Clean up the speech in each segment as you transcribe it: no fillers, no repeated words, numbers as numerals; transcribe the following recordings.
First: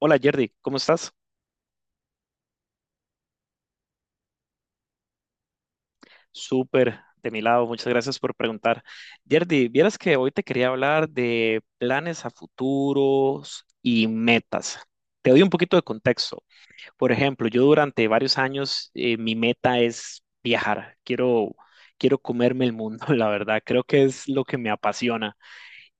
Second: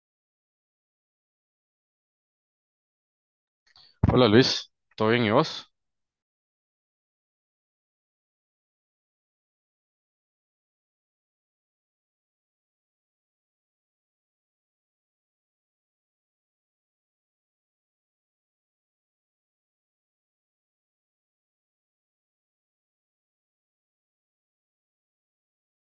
Hola Jerdy, ¿cómo estás? Hola Luis, ¿todo bien y vos? Súper, de mi lado, muchas gracias por preguntar. Jerdy, vieras que hoy te quería hablar de planes a futuros y metas. Te doy un poquito de contexto. Por ejemplo, yo durante varios años mi meta es viajar. Quiero comerme el mundo, la verdad. Creo que es lo que me apasiona.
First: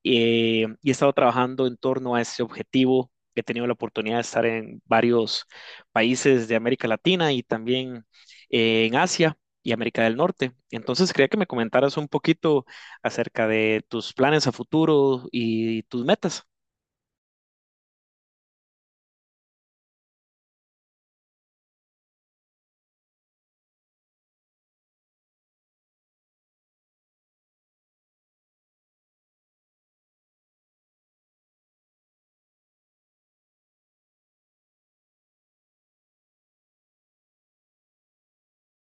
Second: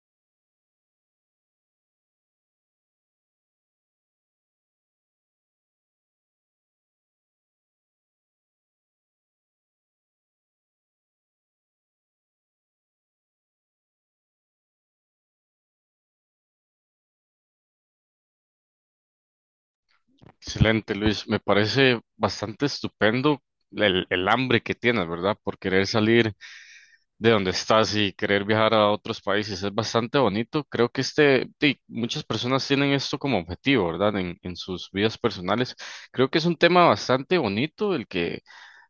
Y he estado trabajando en torno a ese objetivo. He tenido la oportunidad de estar en varios países de América Latina y también en Asia y América del Norte. Entonces, quería que me comentaras un poquito acerca de tus planes a futuro y tus metas. Excelente Luis, me parece bastante estupendo el hambre que tienes, ¿verdad? Por querer salir de donde estás y querer viajar a otros países, es bastante bonito. Creo que este, sí, muchas personas tienen esto como objetivo, ¿verdad? En sus vidas personales. Creo que es un tema bastante bonito el que.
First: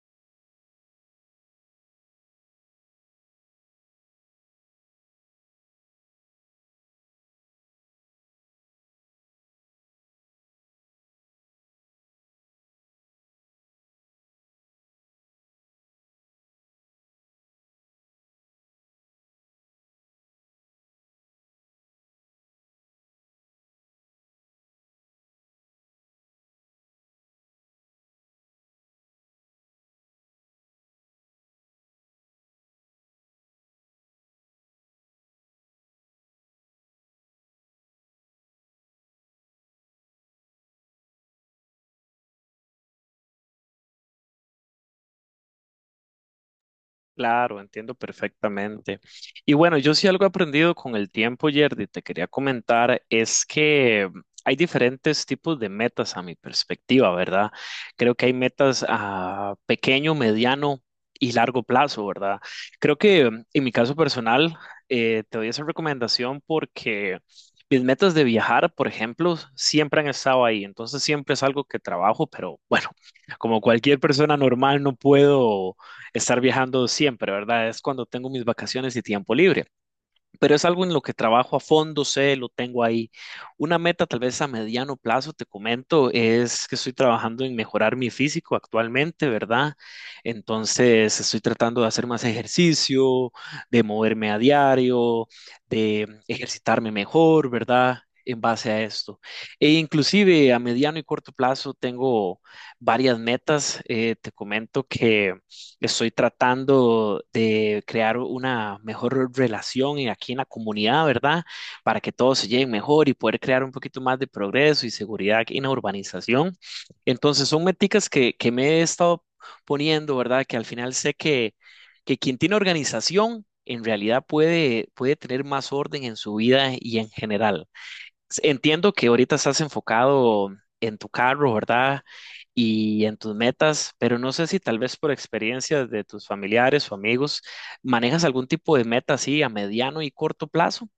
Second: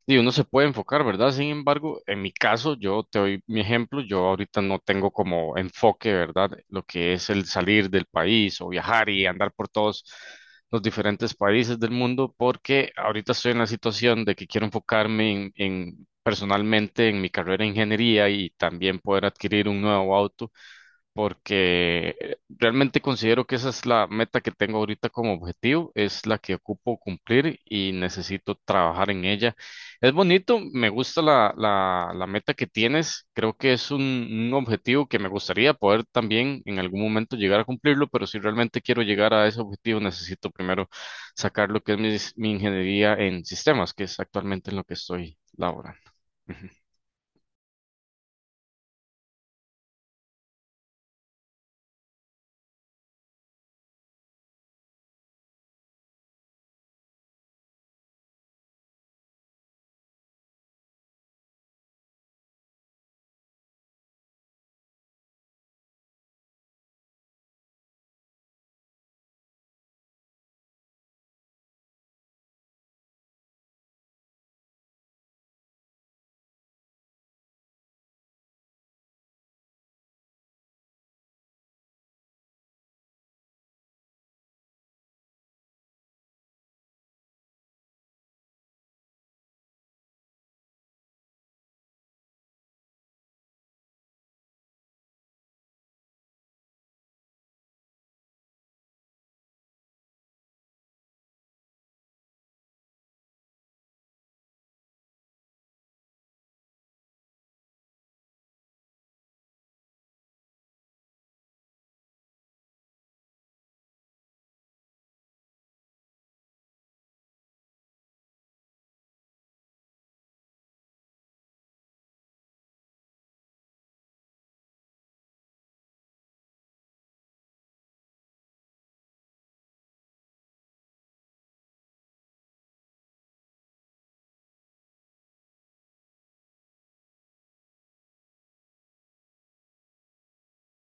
Y uno se puede enfocar, ¿verdad? Sin embargo, en mi caso, yo te doy mi ejemplo, yo ahorita no tengo como enfoque, ¿verdad? Lo que es el salir del país o viajar y andar por todos los diferentes países del mundo, porque ahorita estoy en la situación de que quiero enfocarme personalmente en mi carrera de ingeniería y también poder adquirir un nuevo auto porque realmente considero que esa es la meta que tengo ahorita como objetivo, es la que ocupo cumplir y necesito trabajar en ella. Es bonito, me gusta la meta que tienes, creo que es un objetivo que me gustaría poder también en algún momento llegar a cumplirlo, pero si realmente quiero llegar a ese objetivo necesito primero sacar lo que es mi ingeniería en sistemas, que es actualmente en lo que estoy laborando. Claro, entiendo perfectamente. Y bueno, yo sí algo he aprendido con el tiempo, Yerdy, te quería comentar, es que hay diferentes tipos de metas a mi perspectiva, ¿verdad? Creo que hay metas a pequeño, mediano y largo plazo, ¿verdad? Creo que en mi caso personal, te doy esa recomendación porque mis metas de viajar, por ejemplo, siempre han estado ahí, entonces siempre es algo que trabajo, pero bueno, como cualquier persona normal, no puedo estar viajando siempre, ¿verdad? Es cuando tengo mis vacaciones y tiempo libre, pero es algo en lo que trabajo a fondo, sé, lo tengo ahí. Una meta tal vez a mediano plazo, te comento, es que estoy trabajando en mejorar mi físico actualmente, ¿verdad? Entonces estoy tratando de hacer más ejercicio, de moverme a diario, de ejercitarme mejor, ¿verdad? En base a esto. E inclusive a mediano y corto plazo tengo varias metas. Te comento que estoy tratando de crear una mejor relación en- aquí en la comunidad, ¿verdad? Para que todos se lleguen mejor y poder crear un poquito más de progreso y seguridad en la urbanización. Entonces, son meticas que me he estado poniendo, ¿verdad? Que al final que quien tiene organización en realidad puede tener más orden en su vida y en general. Entiendo que ahorita estás enfocado en tu carro, ¿verdad? Y en tus metas, pero no sé si tal vez por experiencias de tus familiares o amigos, manejas algún tipo de meta así a mediano y corto plazo.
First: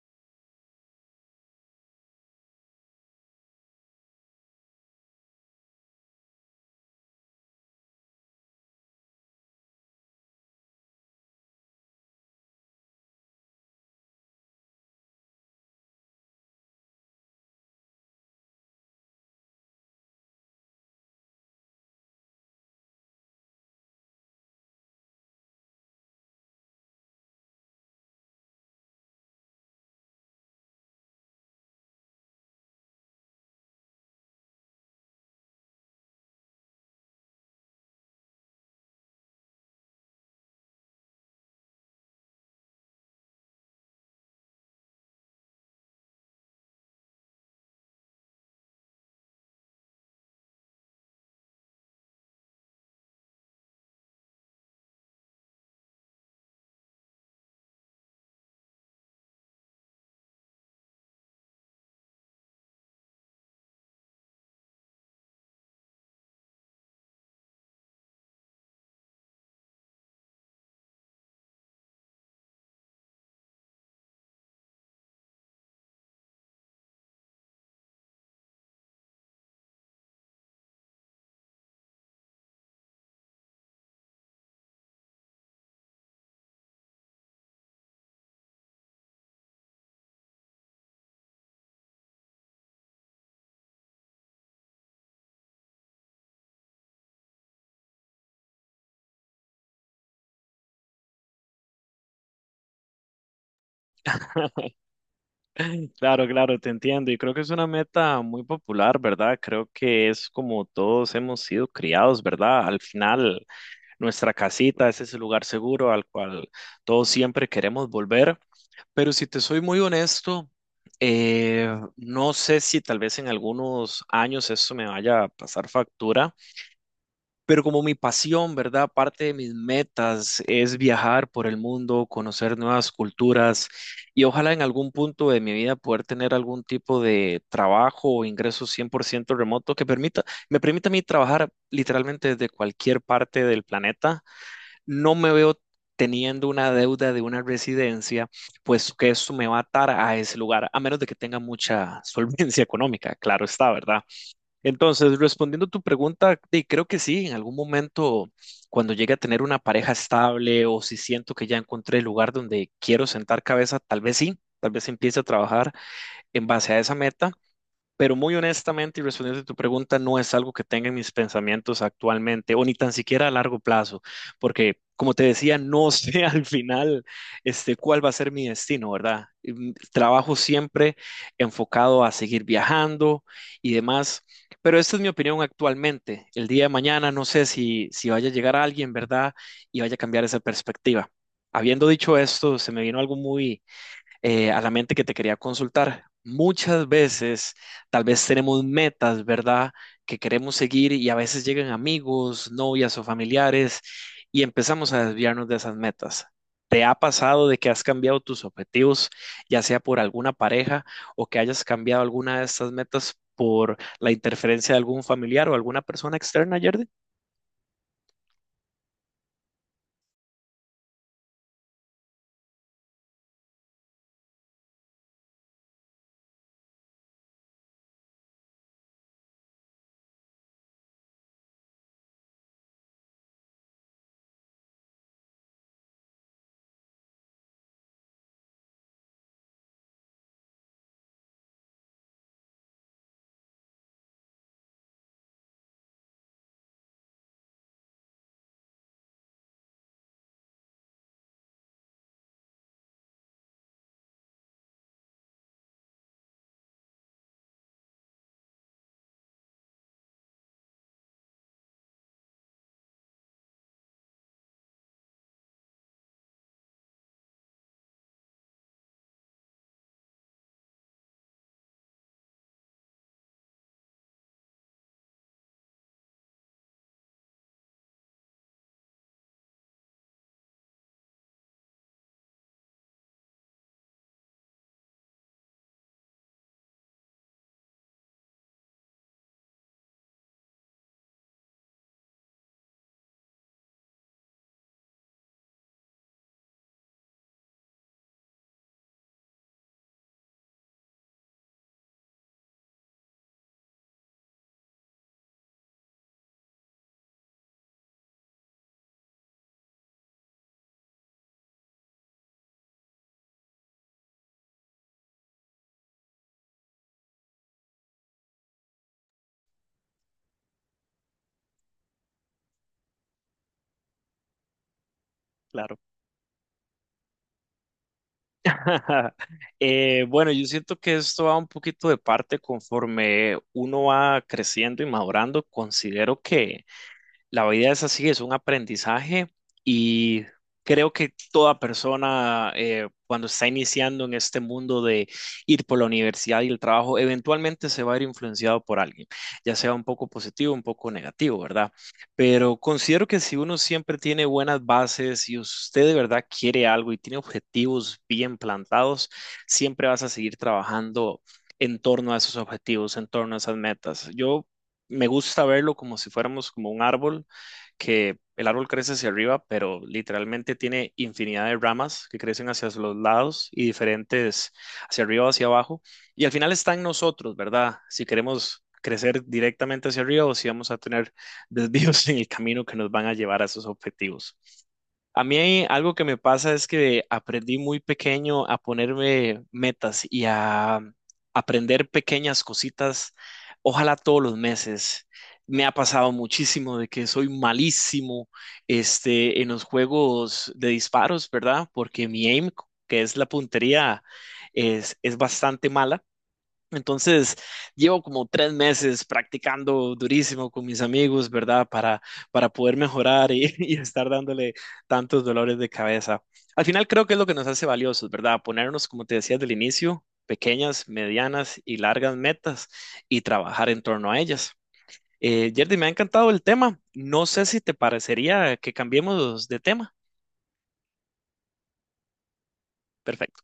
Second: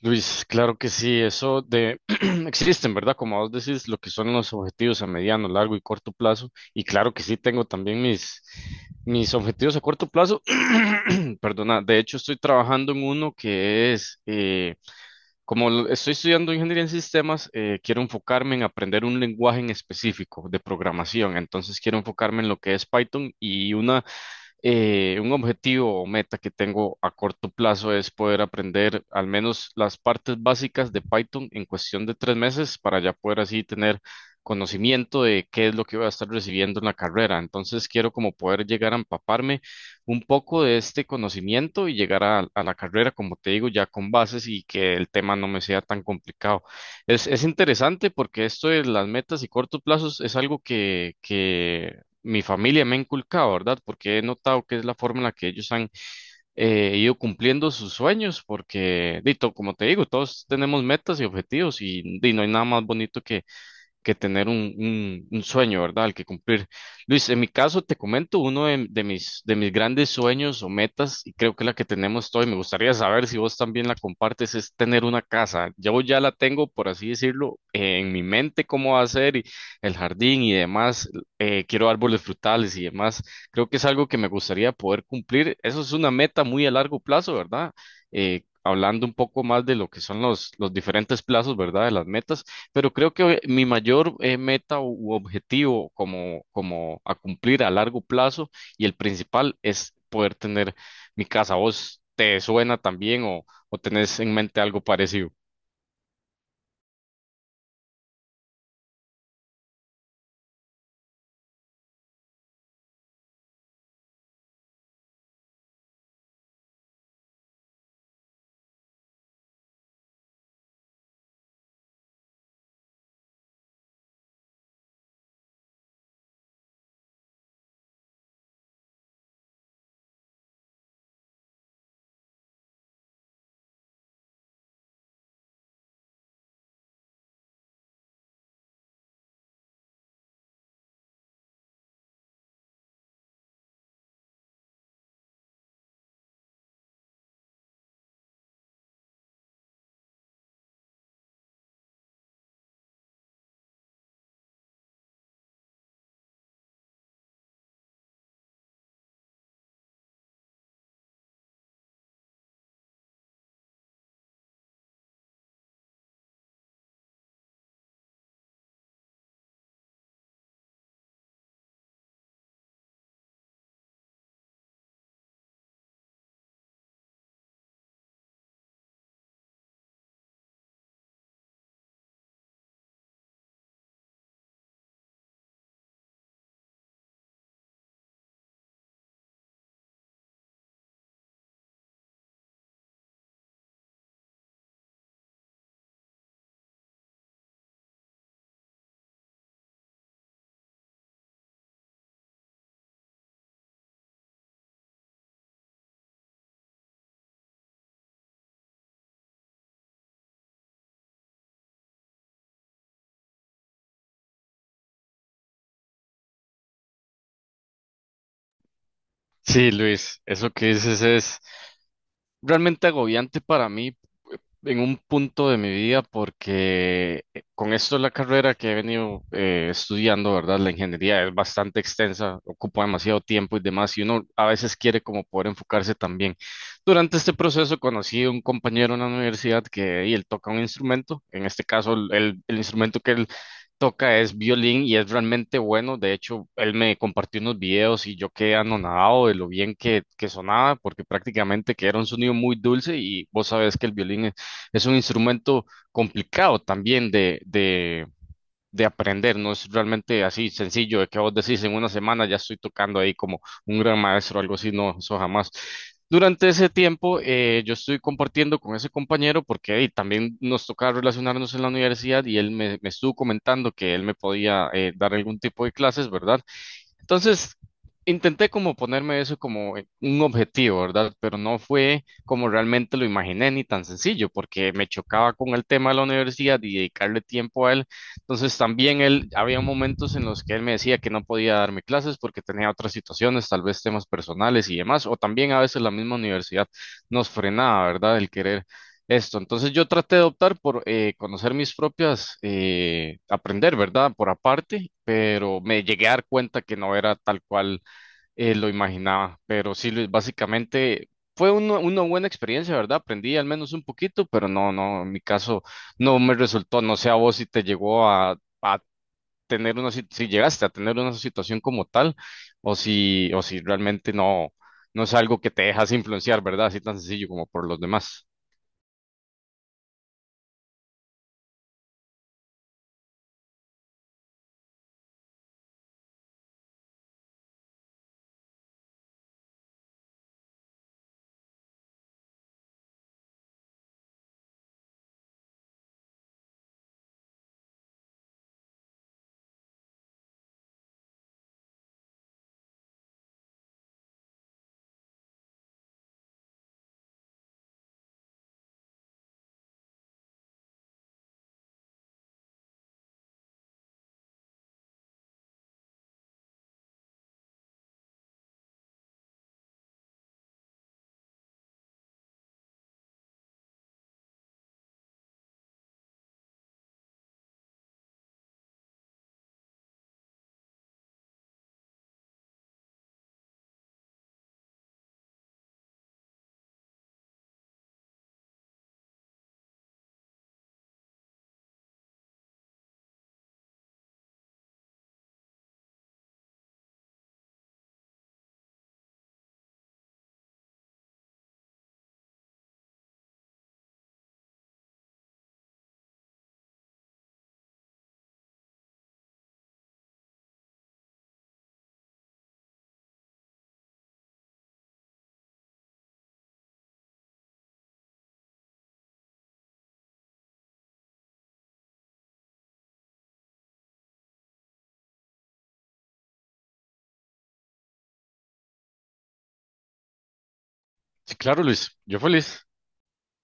Luis, claro que sí, eso de existen, ¿verdad? Como vos decís, lo que son los objetivos a mediano, largo y corto plazo. Y claro que sí, tengo también mis objetivos a corto plazo. Perdona, de hecho estoy trabajando en uno que es, como estoy estudiando ingeniería en sistemas, quiero enfocarme en aprender un lenguaje en específico de programación. Entonces quiero enfocarme en lo que es Python y una un objetivo o meta que tengo a corto plazo es poder aprender al menos las partes básicas de Python en cuestión de tres meses para ya poder así tener conocimiento de qué es lo que voy a estar recibiendo en la carrera. Entonces quiero como poder llegar a empaparme un poco de este conocimiento y llegar a la carrera, como te digo, ya con bases y que el tema no me sea tan complicado. Es interesante porque esto de las metas y cortos plazos es algo que mi familia me ha inculcado, ¿verdad? Porque he notado que es la forma en la que ellos han ido cumpliendo sus sueños, porque, dito, como te digo, todos tenemos metas y objetivos y, di, no hay nada más bonito que tener un sueño, ¿verdad? Al que cumplir. Luis, en mi caso, te comento uno de mis grandes sueños o metas, y creo que la que tenemos todos, y me gustaría saber si vos también la compartes, es tener una casa. Yo ya la tengo, por así decirlo, en mi mente cómo va a ser, y el jardín y demás. Quiero árboles frutales y demás. Creo que es algo que me gustaría poder cumplir. Eso es una meta muy a largo plazo, ¿verdad? Hablando un poco más de lo que son los diferentes plazos, ¿verdad? De las metas. Pero creo que mi mayor meta u objetivo como a cumplir a largo plazo y el principal es poder tener mi casa. ¿Vos te suena también o tenés en mente algo parecido? Claro, claro, te entiendo. Y creo que es una meta muy popular, ¿verdad? Creo que es como todos hemos sido criados, ¿verdad? Al final, nuestra casita, ese es el lugar seguro al cual todos siempre queremos volver. Pero si te soy muy honesto, eh, no sé si tal vez en algunos años eso me vaya a pasar factura, pero como mi pasión, ¿verdad? Parte de mis metas es viajar por el mundo, conocer nuevas culturas y ojalá en algún punto de mi vida poder tener algún tipo de trabajo o ingreso 100% remoto me permita a mí trabajar literalmente desde cualquier parte del planeta. No me veo teniendo una deuda de una residencia, pues que eso me va a atar a ese lugar, a menos de que tenga mucha solvencia económica, claro está, ¿verdad? Entonces, respondiendo a tu pregunta, sí, creo que sí, en algún momento, cuando llegue a tener una pareja estable o si siento que ya encontré el lugar donde quiero sentar cabeza, tal vez sí, tal vez empiece a trabajar en base a esa meta, pero muy honestamente y respondiendo a tu pregunta, no es algo que tenga en mis pensamientos actualmente o ni tan siquiera a largo plazo, porque como te decía, no sé al final cuál va a ser mi destino, ¿verdad? Trabajo siempre enfocado a seguir viajando y demás, pero esta es mi opinión actualmente. El día de mañana no sé si vaya a llegar alguien, ¿verdad? Y vaya a cambiar esa perspectiva. Habiendo dicho esto, se me vino algo muy a la mente que te quería consultar. Muchas veces, tal vez tenemos metas, ¿verdad? Que queremos seguir y a veces llegan amigos, novias o familiares y empezamos a desviarnos de esas metas. ¿Te ha pasado de que has cambiado tus objetivos, ya sea por alguna pareja o que hayas cambiado alguna de estas metas por la interferencia de algún familiar o alguna persona externa, Yerdy? Sí, Luis, eso que dices es realmente agobiante para mí en un punto de mi vida porque con esto la carrera que he venido estudiando, ¿verdad? La ingeniería es bastante extensa, ocupa demasiado tiempo y demás, y uno a veces quiere como poder enfocarse también. Durante este proceso conocí a un compañero en la universidad que y él toca un instrumento, en este caso el instrumento que él toca es violín y es realmente bueno. De hecho, él me compartió unos videos y yo quedé anonadado de lo bien que sonaba, porque prácticamente que era un sonido muy dulce y vos sabés que el violín es un instrumento complicado también de aprender, no es realmente así sencillo de que vos decís en una semana ya estoy tocando ahí como un gran maestro o algo así, no, eso jamás. Durante ese tiempo yo estoy compartiendo con ese compañero porque ahí también nos tocaba relacionarnos en la universidad y él me estuvo comentando que él me podía dar algún tipo de clases, ¿verdad? Entonces, intenté como ponerme eso como un objetivo, ¿verdad? Pero no fue como realmente lo imaginé ni tan sencillo, porque me chocaba con el tema de la universidad y dedicarle tiempo a él. Entonces, también él, había momentos en los que él me decía que no podía darme clases porque tenía otras situaciones, tal vez temas personales y demás, o también a veces la misma universidad nos frenaba, ¿verdad? El querer esto, entonces yo traté de optar por conocer mis propias, aprender, ¿verdad? Por aparte, pero me llegué a dar cuenta que no era tal cual lo imaginaba. Pero sí, Luis, básicamente fue una buena experiencia, ¿verdad? Aprendí al menos un poquito, pero no, no, en mi caso no me resultó. No sé a vos si te llegó a tener una, sit- si llegaste a tener una situación como tal, o si realmente no, no es algo que te Claro. dejas influenciar, ¿verdad? Así tan sencillo como por los demás. Bueno, yo siento que esto va un poquito de parte conforme uno va creciendo y madurando. Considero que la vida es así, es un aprendizaje y creo que toda persona cuando está iniciando en este mundo de ir por la universidad y el trabajo, eventualmente se va a ir influenciado por alguien, ya sea un poco positivo, un poco negativo, ¿verdad? Pero considero que si uno siempre tiene buenas bases y usted de verdad quiere algo y tiene objetivos bien plantados, siempre vas a seguir trabajando en torno a esos objetivos, en torno a esas metas. Yo me gusta verlo como si fuéramos como un árbol, que el árbol crece hacia arriba, pero literalmente tiene infinidad de ramas que crecen hacia los lados y diferentes hacia arriba o hacia abajo. Y al final está en nosotros, ¿verdad? Si queremos crecer directamente hacia arriba o si vamos a tener desvíos en el camino que nos van a llevar a esos objetivos. A mí algo que me pasa es que aprendí muy pequeño a ponerme metas y a aprender pequeñas cositas, ojalá todos los meses. Me ha pasado muchísimo de que soy malísimo en los juegos de disparos, ¿verdad? Porque mi aim, que es la puntería, es bastante mala. Entonces, llevo como 3 meses practicando durísimo con mis amigos, ¿verdad? Para poder mejorar y, y estar dándole tantos dolores de cabeza. Al final creo que es lo que nos hace valiosos, ¿verdad? Ponernos, como te decía del inicio, pequeñas, medianas y largas metas y trabajar en torno a ellas. Yerdy, me ha encantado el tema. No sé si te parecería que cambiemos de tema. Sí, claro, Luis. Yo feliz. Perfecto.